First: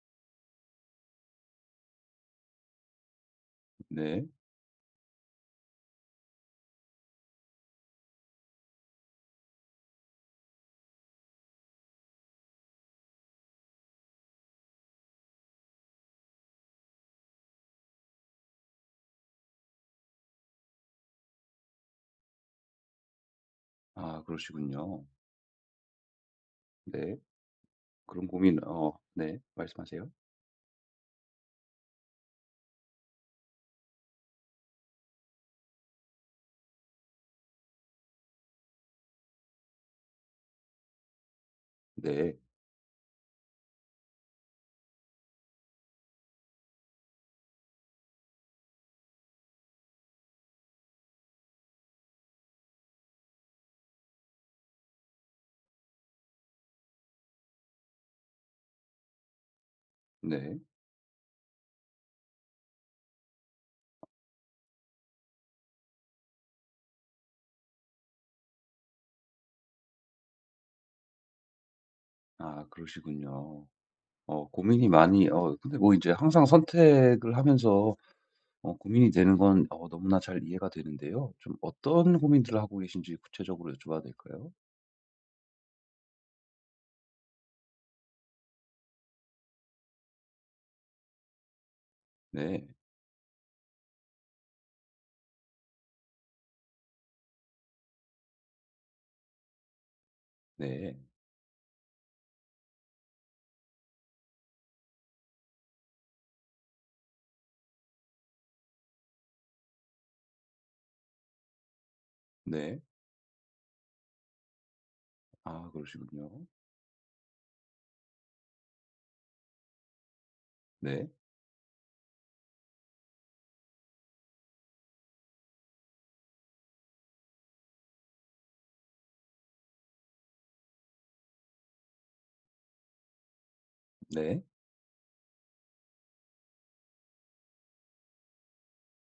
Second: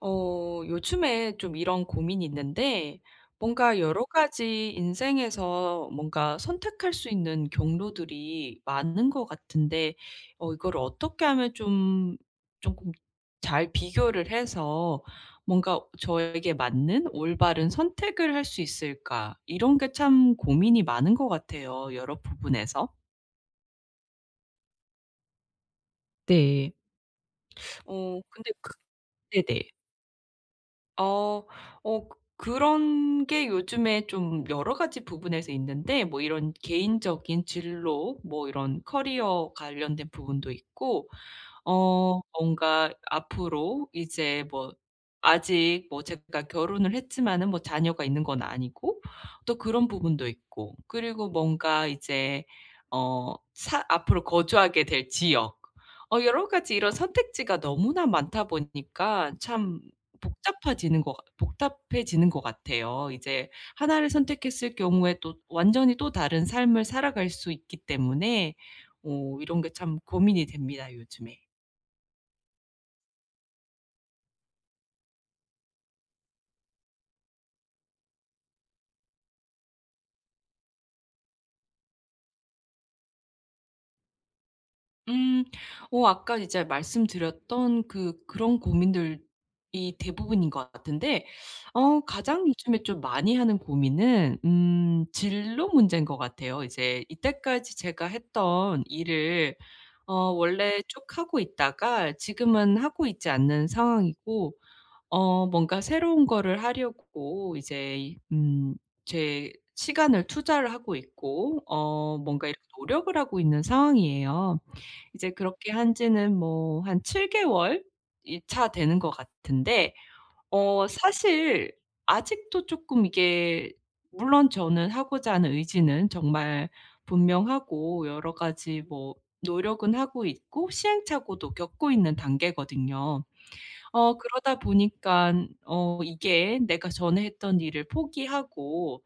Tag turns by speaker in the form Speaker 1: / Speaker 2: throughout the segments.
Speaker 1: 요즘에 좀 이런 고민이 있는데, 뭔가, 네. 여러
Speaker 2: 네.
Speaker 1: 가지 인생에서 뭔가 선택할 수 있는 경로들이 많은 것 같은데, 이걸 어떻게 하면 좀, 조금 잘 비교를 해서 뭔가 저에게 맞는 올바른 선택을 할 수 있을까? 이런 게 참 고민이 많은 것 같아요. 여러 부분에서.
Speaker 2: 아 그러시군요.
Speaker 1: 네.
Speaker 2: 네. 그런
Speaker 1: 근데
Speaker 2: 고민
Speaker 1: 그,
Speaker 2: 네.
Speaker 1: 네네.
Speaker 2: 말씀하세요.
Speaker 1: 어. 어 그런 게 요즘에 좀 여러 가지 부분에서 있는데, 뭐 이런 개인적인 진로, 뭐 이런 커리어 관련된 부분도 있고,
Speaker 2: 네.
Speaker 1: 뭔가 앞으로 이제, 뭐 아직, 뭐 제가 결혼을 했지만은 뭐 자녀가 있는 건 아니고, 또 그런 부분도 있고, 그리고 뭔가 이제 어 사 앞으로 거주하게 될 지역, 여러 가지 이런 선택지가 너무나 많다 보니까, 참
Speaker 2: 네.
Speaker 1: 복잡해지는 것 같아요, 이제. 하나를 선택했을 경우에 또 완전히 또 다른 삶을 살아갈 수 있기 때문에, 이런 게 참 고민이 됩니다, 요즘에.
Speaker 2: 아 그러시군요. 어 고민이 많이 어 근데 뭐 이제 항상 선택을 하면서 고민이 되는 건 너무나 잘 이해가 되는데요. 좀 어떤 고민들을 하고 계신지 구체적으로 여쭤봐도 될까요?
Speaker 1: 음. 아까 이제 말씀드렸던 그런 고민들이 대부분인 것 같은데, 가장
Speaker 2: 네.
Speaker 1: 요즘에 좀 많이 하는 고민은 진로 문제인 것 같아요. 이제 이때까지 제가 했던 일을 원래
Speaker 2: 네.
Speaker 1: 쭉 하고 있다가 지금은 하고 있지 않는 상황이고, 뭔가 새로운 거를 하려고 이제 제 시간을 투자를 하고 있고, 뭔가 이렇게
Speaker 2: 네.
Speaker 1: 노력을 하고 있는 상황이에요. 이제
Speaker 2: 아
Speaker 1: 그렇게 한
Speaker 2: 그러시군요.
Speaker 1: 지는 뭐 한 7개월 이 차 되는 것 같은데,
Speaker 2: 네.
Speaker 1: 사실 아직도 쪼끔 이게, 물론 저는 하고자 하는 의지는 정말 분명하고, 여러 가지 뭐 노력은 하고 있고, 시행착오도 겪고 있는 단계거든요.
Speaker 2: 네.
Speaker 1: 그러다 보니까, 이게 내가 전에 했던 일을 포기하고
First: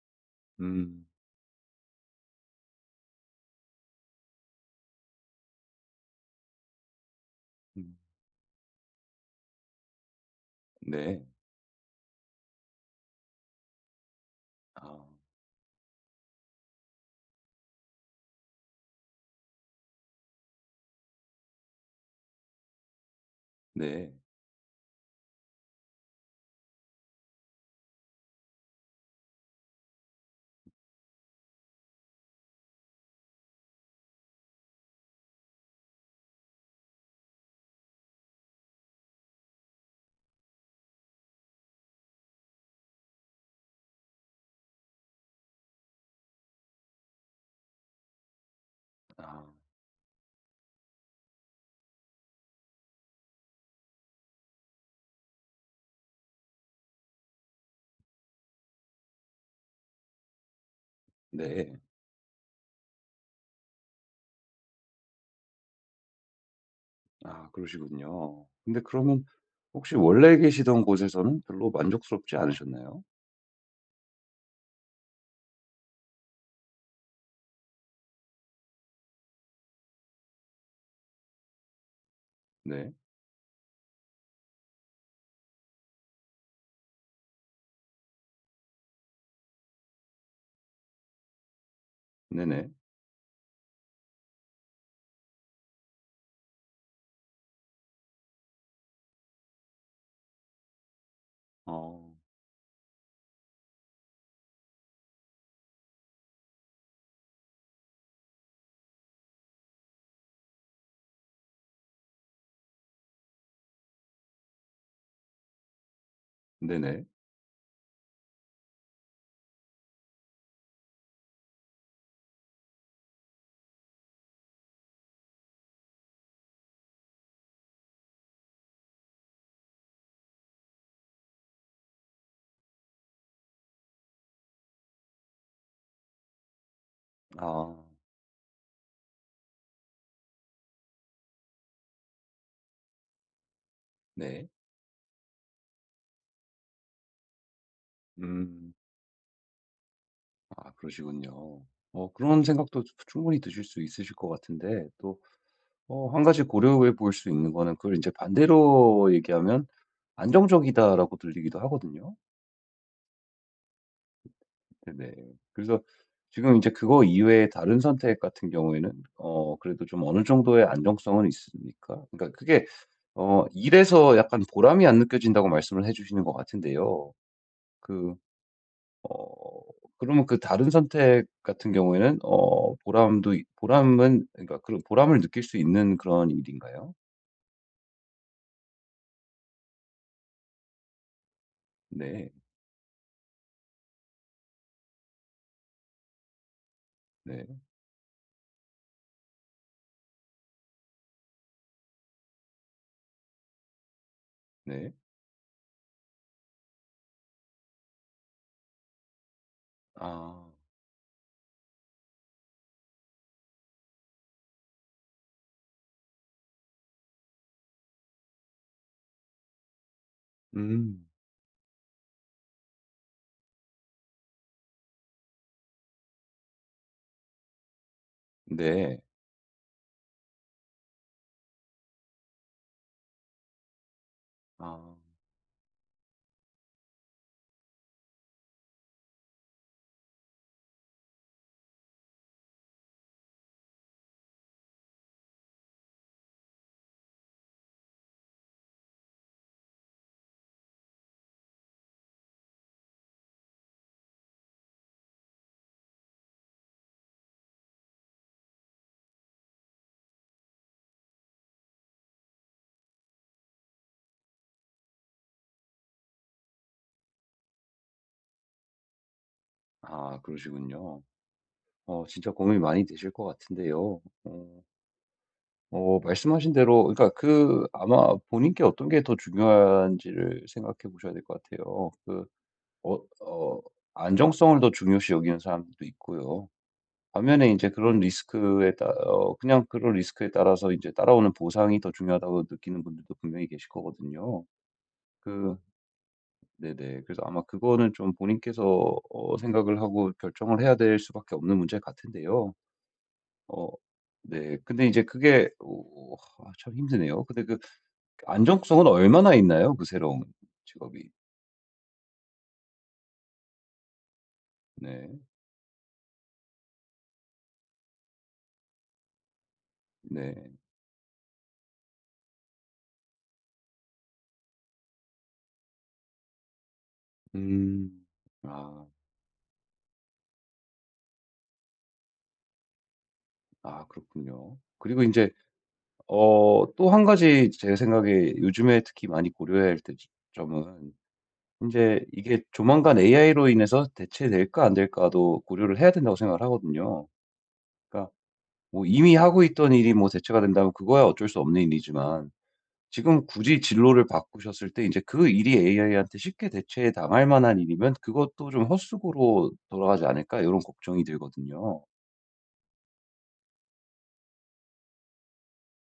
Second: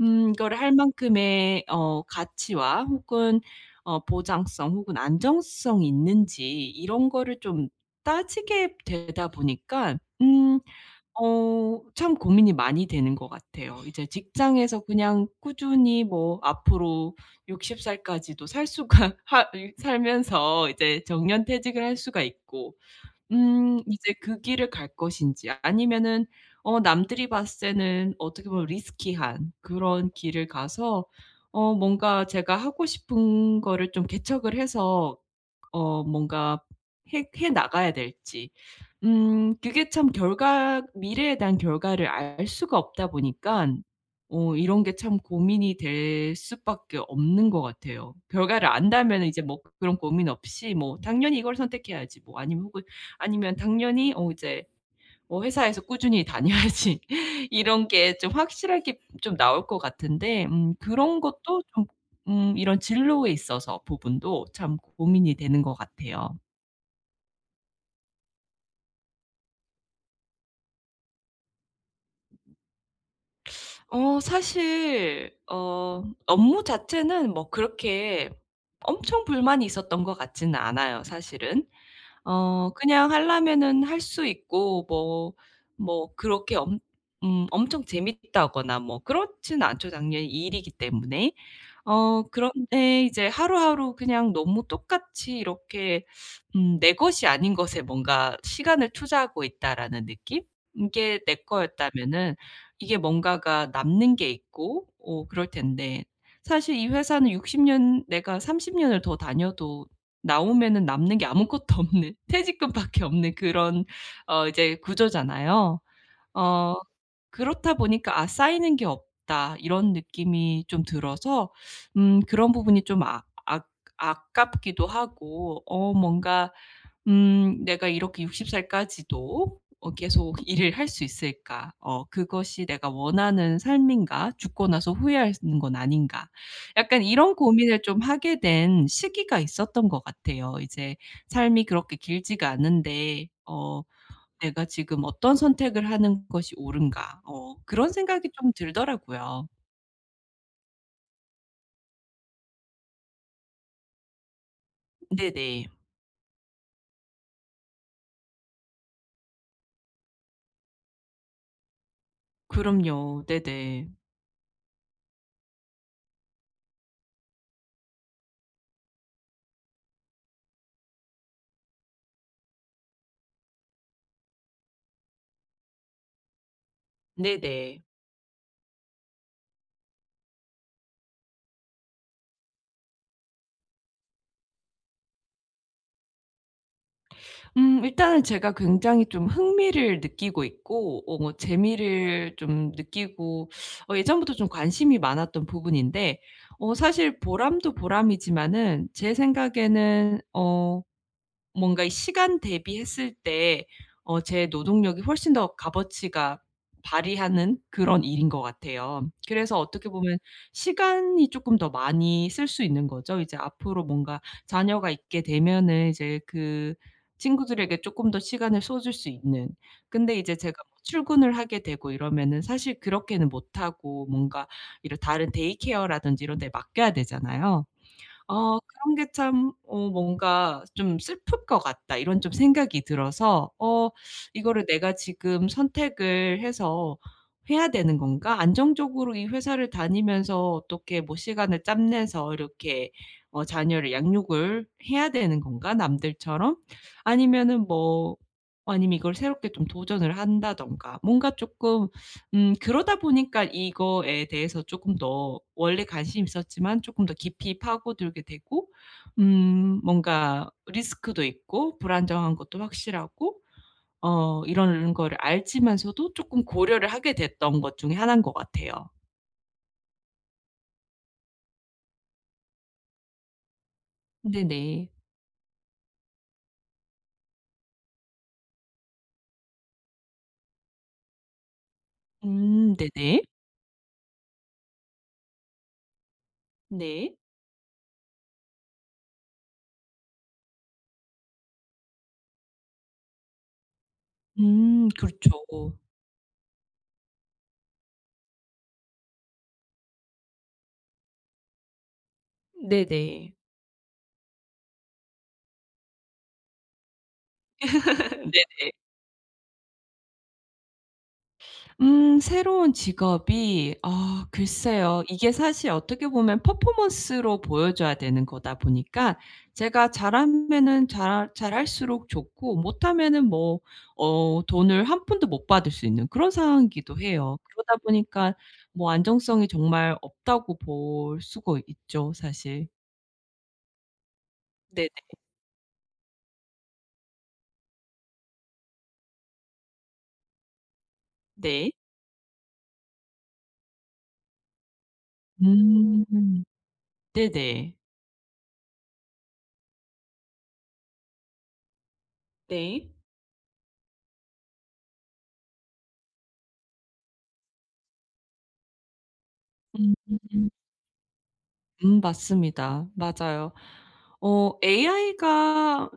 Speaker 1: 이거를 할
Speaker 2: 음.
Speaker 1: 만큼의 가치와, 혹은 보장성, 혹은 안정성이 있는지, 이런 거를 좀
Speaker 2: 음.
Speaker 1: 따지게 되다 보니까,
Speaker 2: 네.
Speaker 1: 참 고민이 많이 되는 것 같아요. 이제 직장에서
Speaker 2: 아.
Speaker 1: 그냥 꾸준히 뭐 앞으로 60살까지도 살 수가 하 살면서 이제 정년퇴직을 할 수가 있고,
Speaker 2: 네.
Speaker 1: 이제 그 길을 갈 것인지, 아니면은 남들이 봤을 때는 어떻게 보면 리스키한 그런 길을 가서 뭔가 제가 하고 싶은 거를 좀 개척을 해서 뭔가 해 나가야 될지. 그게 참, 결과 미래에 대한 결과를 알 수가 없다 보니깐 이런 게 참 고민이 될 수밖에 없는 것 같아요. 결과를 안다면은, 이제
Speaker 2: 아.
Speaker 1: 뭐 그런 고민 없이, 뭐 '당연히 이걸 선택해야지.', 뭐 아니면 당연히 이제 뭐 '회사에서 꾸준히 다녀야지.' 이런 게 좀 확실하게 좀 나올 것 같은데. 그런 것도
Speaker 2: 네.
Speaker 1: 좀, 이런 진로에 있어서 부분도 참 고민이 되는 것 같아요.
Speaker 2: 아 그러시군요. 근데 그러면 혹시 원래 계시던 곳에서는 별로 만족스럽지 않으셨나요?
Speaker 1: 사실 업무 자체는 뭐 그렇게 엄청 불만이 있었던 것 같지는 않아요, 사실은.
Speaker 2: 네.
Speaker 1: 그냥 하려면은 할 수 있고, 뭐 그렇게 엄 엄청 재밌다거나 뭐 그렇진 않죠, 당연히 일이기 때문에.
Speaker 2: 네네.
Speaker 1: 그런데 이제 하루하루 그냥 너무 똑같이 이렇게, '내 것이 아닌 것에 뭔가 시간을 투자하고 있다.'라는 느낌? 이게 내
Speaker 2: 어.
Speaker 1: 거였다면은, 이게 뭔가가 남는 게 있고 그럴 텐데, 사실 이 회사는 60년, 내가 30년을 더 다녀도 나오면은 남는 게 아무것도 없는 퇴직금밖에 없는 그런 이제 구조잖아요. 어
Speaker 2: 네네.
Speaker 1: 그렇다 보니까 '아, 쌓이는 게 없다.' 이런 느낌이 좀 들어서 그런 부분이 좀 아깝기도 하고, 뭔가 '내가 이렇게 60살까지도 계속 일을 할 수 있을까? 그것이 내가 원하는 삶인가? 죽고 나서 후회하는 건 아닌가?' 약간 이런
Speaker 2: 아.
Speaker 1: 고민을 좀 하게 된 시기가 있었던 것 같아요. 이제 삶이 그렇게 길지가 않은데,
Speaker 2: 네.
Speaker 1: '내가 지금 어떤 선택을 하는 것이 옳은가.' 그런 생각이 좀
Speaker 2: 음.
Speaker 1: 들더라고요.
Speaker 2: 아 그러시군요. 그런 생각도 충분히 드실 수 있으실 것 같은데 또
Speaker 1: 네네.
Speaker 2: 한 가지 고려해 볼 수 있는 거는 그걸 이제 반대로 얘기하면 "안정적이다."라고 들리기도 하거든요.
Speaker 1: 그럼요, 네네.
Speaker 2: 네, 그래서 지금 이제 그거 이외에 다른 선택 같은 경우에는 그래도 좀 어느 정도의 안정성은 있으니까 그러니까 그게 일에서 약간 보람이 안 느껴진다고 말씀을 해 주시는 것 같은데요.
Speaker 1: 네네.
Speaker 2: 그 어 그러면 그 다른 선택 같은 경우에는 보람도 이 보람은 그러니까 그런 보람을 느낄 수 있는 그런 일인가요?
Speaker 1: 일단은 제가 굉장히 좀 흥미를 느끼고 있고, 뭐
Speaker 2: 네.
Speaker 1: 재미를 좀 느끼고, 예전부터 좀 관심이 많았던 부분인데, 사실
Speaker 2: 네.
Speaker 1: 보람도 보람이지만은, 제 생각에는 뭔가 이 시간 대비했을 때 제
Speaker 2: 네.
Speaker 1: 노동력이 훨씬 더 값어치가 발휘하는 그런 일인 것 같아요. 그래서 어떻게 보면
Speaker 2: 아.
Speaker 1: 시간이 조금 더 많이 쓸 수 있는 거죠. 이제 앞으로, 뭔가 자녀가 있게 되면은 이제 그 친구들에게 조금 더 시간을 쏟을 수 있는. 근데 이제 제가 뭐
Speaker 2: 음.
Speaker 1: 출근을 하게 되고 이러면은 사실 그렇게는 못 하고, 뭔가 이런 다른 데이케어라든지 이런 데 맡겨야 되잖아요. 그런
Speaker 2: 네.
Speaker 1: 게 참 뭔가 좀 '슬플 것 같다.' 이런 좀 생각이 들어서, 이거를 내가
Speaker 2: 아.
Speaker 1: 지금 선택을 해서 해야 되는 건가? 안정적으로 이 회사를 다니면서 어떻게 뭐 시간을 짬 내서 이렇게 자녀를 양육을 해야 되는 건가, 남들처럼? 아니면은 뭐, 아니면 이걸 새롭게 좀 도전을 한다든가, 뭔가 조금.' 그러다 보니까 이거에 대해서 조금 더, 원래 관심이 있었지만 조금 더 깊이 파고들게 되고, 뭔가 리스크도 있고 불안정한 것도 확실하고, 이런 거를 알지만서도 조금 고려를 하게 됐던 것 중에 하나인 것 같아요.
Speaker 2: 아 그러시군요. 진짜 고민이 많이 되실 것 같은데요.
Speaker 1: 네네.
Speaker 2: 말씀하신 대로 그러니까 그 아마 본인께 어떤 게 더 중요한지를 생각해 보셔야 될 것 같아요.
Speaker 1: 음,
Speaker 2: 어
Speaker 1: 네네.
Speaker 2: 어 안정성을 더 중요시 여기는 사람들도 있고요.
Speaker 1: 네.
Speaker 2: 반면에 이제 그런 리스크에 따 어 그냥 그런 리스크에 따라서 이제 따라오는 보상이 더 중요하다고 느끼는 분들도 분명히 계실 거거든요.
Speaker 1: 음, 그렇죠.
Speaker 2: 그 네네. 그래서 아마 그거는 좀 본인께서 생각을 하고 결정을 해야 될 수밖에 없는 문제 같은데요.
Speaker 1: 네네.
Speaker 2: 어 네. 근데 이제 그게 오 아 참 힘드네요. 근데 그
Speaker 1: 네네.
Speaker 2: 안정성은 얼마나 있나요? 그 새로운 직업이?
Speaker 1: 새로운 직업이, 아, 글쎄요.
Speaker 2: 네.
Speaker 1: 이게 사실 어떻게 보면 퍼포먼스로 보여줘야 되는 거다 보니까, 제가
Speaker 2: 네.
Speaker 1: 잘하면은 잘 잘할수록 좋고, 못하면은 뭐 돈을 한 푼도 못 받을 수 있는 그런 상황이기도 해요. 그러다
Speaker 2: 음.
Speaker 1: 보니까
Speaker 2: 아.
Speaker 1: 뭐 안정성이 정말 없다고 볼 수가 있죠, 사실.
Speaker 2: 아 그렇군요.
Speaker 1: 네네.
Speaker 2: 그리고 이제 또 한 가지 제 생각에 요즘에 특히 많이 고려해야 할 점은 이
Speaker 1: 네.
Speaker 2: 제 이게 조만간 AI로 인해서 대체될까 안 될까도 고려를 해야 된다고 생각을
Speaker 1: 음,
Speaker 2: 하거든요.
Speaker 1: 네네.
Speaker 2: 그러니까 뭐 이미 하고 있던 일이 뭐 대체가 된다면 그거야 어쩔 수 없는 일이지만
Speaker 1: 네.
Speaker 2: 지금 굳이 진로를 바꾸셨을 때 이제 그 일이 AI한테 쉽게 대체 당할 만한 일이면 그것도 좀 헛수고로 돌아가지 않을까 이
Speaker 1: 음.
Speaker 2: 런 걱정이 들거든요.
Speaker 1: 음, 맞습니다. 맞아요. AI가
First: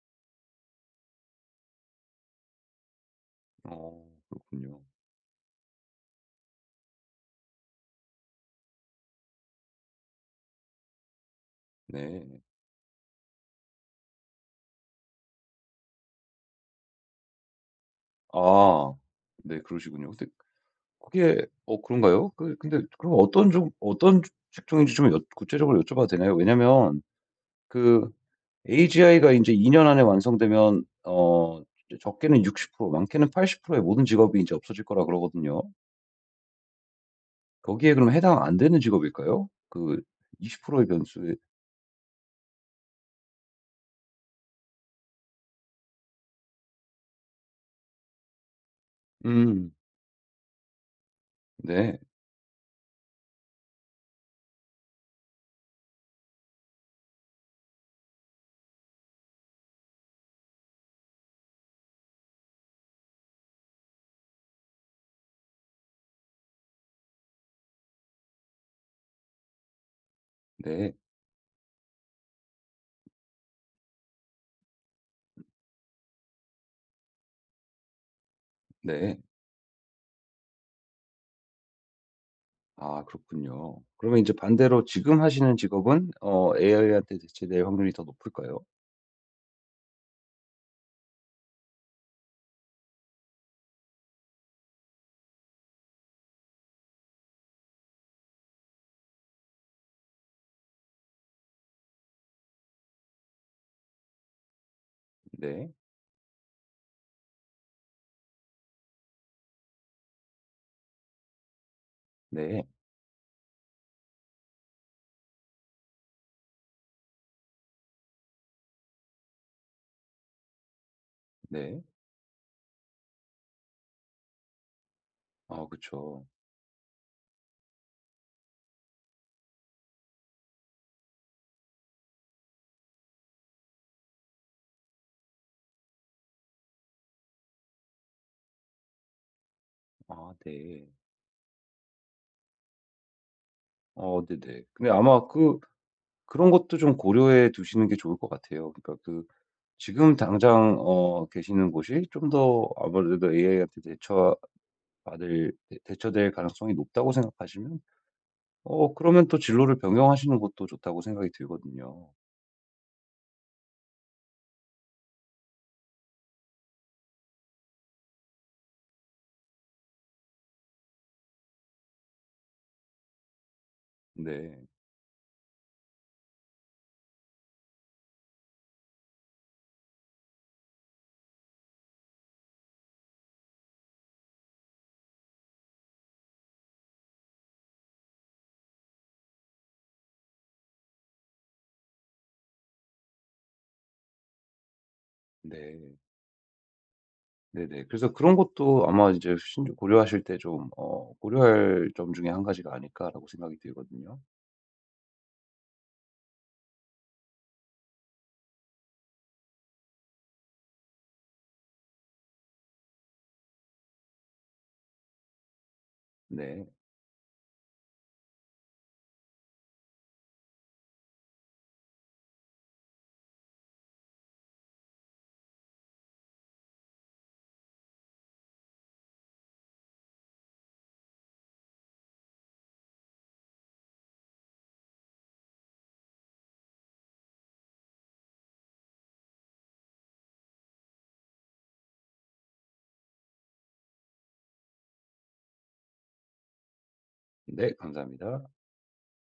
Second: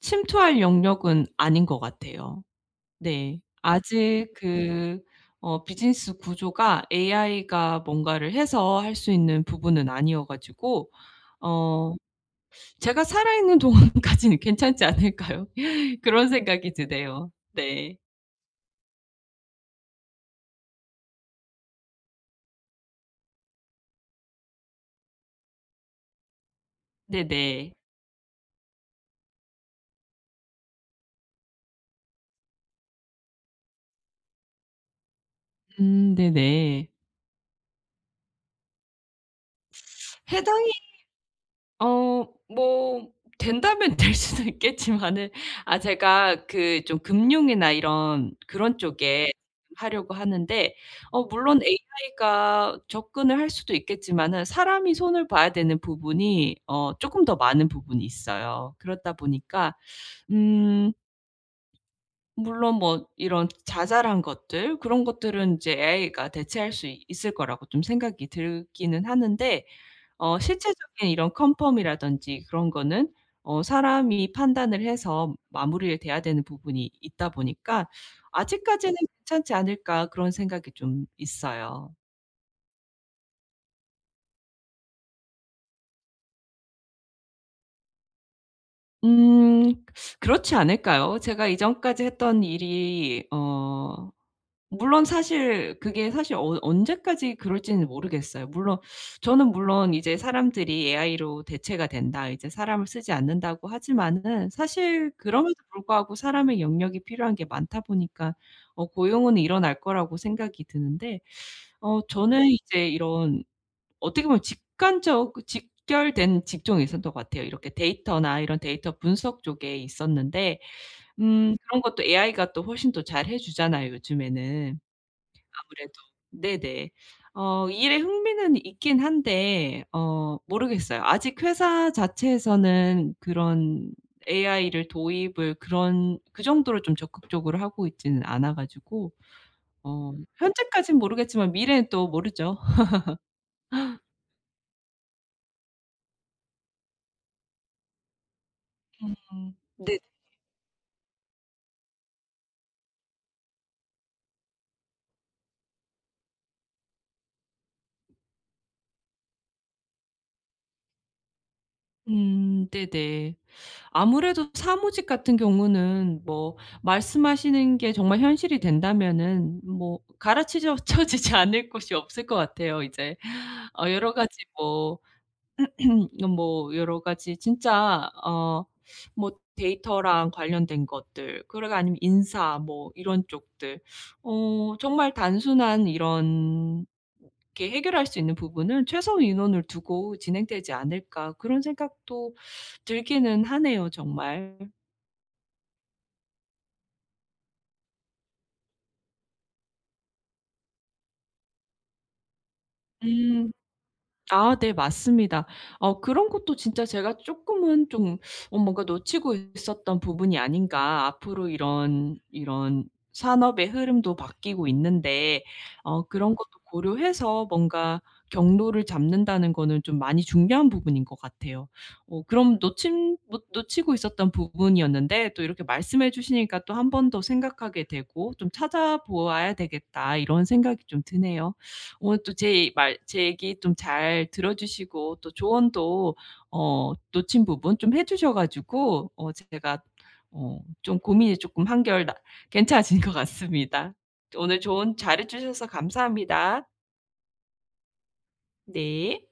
Speaker 1: 침투할 영역은 아닌 것 같아요. 네. 아직
Speaker 2: 그렇군요.
Speaker 1: 비즈니스 구조가 AI가 뭔가를 해서 할 수 있는 부분은 아니어 가지고, 어
Speaker 2: 네.
Speaker 1: 제가 살아있는 동안까지는 괜찮지 않을까요? 그런 생각이 드네요. 네.
Speaker 2: 아 네 그러시군요. 근데 그게 그런가요? 근데 그럼 어떤 직종인지 좀 여 구체적으로 여쭤봐도 되나요? 왜냐면
Speaker 1: 네네.
Speaker 2: 그 AGI가 이제2년 안에 완성되면 적게는 60% 많게는 80%의 모든 직업이 이제 없어질 거라 그러거든요.
Speaker 1: 음, 네네.
Speaker 2: 거기에 그럼 해당 안 되는 직업일까요? 그 20%
Speaker 1: 해당이
Speaker 2: 의 변수에
Speaker 1: 뭐 된다면 될 수는 있겠지만은, 아, 제가 그 좀 금융이나 이런 그런 쪽에
Speaker 2: 음.
Speaker 1: 하려고 하는데, 물론
Speaker 2: 네.
Speaker 1: AI가 접근을 할 수도 있겠지만은 사람이 손을 봐야 되는 부분이 쪼끔 더 많은 부분이 있어요. 그렇다 보니까, 음 물론 뭐 이런 자잘한 것들, 그런 것들은 이제 AI가 대체할 수 있을 거라고 좀 생각이 들기는 하는데,
Speaker 2: 네.
Speaker 1: 실질적인 이런 컨펌이라든지 그런 거는 사람이 판단을 해서 마무리를 돼야 되는 부분이 있다 보니까, '아직까지는
Speaker 2: 네.
Speaker 1: 괜찮지 않을까.' 그런 생각이 좀 있어요.
Speaker 2: 아 그렇군요. 그러면 인제 반대로 지금 하시는 직업은 AI한테 대체될 확률이 더 높을까요?
Speaker 1: 음 그렇지 않을까요? 제가 이전까지 했던 일이 물론, 사실 그게 사실 언제까지 그럴지는 모르겠어요. 물론 저는, 물론 이제 사람들이 "AI로 대체가 된다. 이제 사람을 쓰지 않는다."고 하지만은, 사실 그럼에도
Speaker 2: 네.
Speaker 1: 불구하고 사람의 영역이 필요한 게 많다 보니까 고용은 일어날 거라고 생각이 드는데, 저는
Speaker 2: 네.
Speaker 1: 이제 이런 어떻게 보면 직관적 직결된 직종이 있었던 것 같아요. 이렇게 데이터나 이런 데이터 분석 쪽에 있었는데,
Speaker 2: 네.
Speaker 1: 그런 것도 AI가 또 훨씬 더 잘해 주잖아요, 요즘에는.
Speaker 2: 아
Speaker 1: 아무래도.
Speaker 2: 그쵸.
Speaker 1: 네네. 일에 흥미는 있긴 한데, 모르겠어요. 아직 회사 자체에서는 그런 AI를 도입을, 그런 그 정도로 좀 적극적으로 하고 있지는 않아 가지고,
Speaker 2: 아 네.
Speaker 1: 현재까진 모르겠지만 미래는 또 모르죠.
Speaker 2: 네네. 근데 아마 그런 것도 좀 고려해 두시는 게 좋을 것 같아요. 그러니까
Speaker 1: 음. 네.
Speaker 2: 지금 당장 계시는 곳이 좀 더 아무래도 AI한테 대처받을 대 대처될 가능성이 높다고 생각하시면 그러면 또 진로를 변경하시는 것도 좋다고 생각이 들거든요.
Speaker 1: 음, 네네. 아무래도 사무직 같은 경우는, 뭐 말씀하시는 게 정말 현실이 된다면은, 뭐 갈아치져 쳐지지 않을 곳이 없을 것 같아요. 이제 어 여러 가지
Speaker 2: 네.
Speaker 1: 뭐 여러 가지 진짜 뭐 데이터랑 관련된 것들, 그리고 아니면 인사, 뭐 이런 쪽들, 정말 단순한 이런 이렇게 해결할 수 있는 부분은, '최소 인원을 두고 진행되지 않을까.' 그런 생각도 들기는 하네요, 정말.
Speaker 2: 네. 네네. 그래서 그런 것도 아마 이제 신 고려하실 때 좀 고려할 점 중에 한 가지가 아닐까라고
Speaker 1: 음,
Speaker 2: 생각이 들거든요.
Speaker 1: 아, 네, 맞습니다. 그런 것도 진짜 제가 쪼끔은 좀 뭔가 놓치고 있었던 부분이 아닌가. 앞으로 이런 산업의 흐름도 바뀌고 있는데, 그런 것도
Speaker 2: 네.
Speaker 1: 고려해서 뭔가 경로를 잡는다는 거는 좀 많이 중요한 부분인 것 같아요. 그럼, 놓친 못 놓치고 있었던 부분이었는데, 또 이렇게 말씀해 주시니까 또 한 번 더 생각하게 되고, 좀 '찾아 보아야 되겠다.' 이런 생각이 좀 드네요. 오늘 또 제 얘기 좀 잘 들어 주시고, 또 조언도 놓친 부분 좀 해 주셔 가지고, 제가 좀 고민이 조금 한결 나 괜찮아진 것 같습니다. 오늘 조언 잘해 주셔서 감사합니다.
Speaker 2: 네, 감사합니다.
Speaker 1: 네.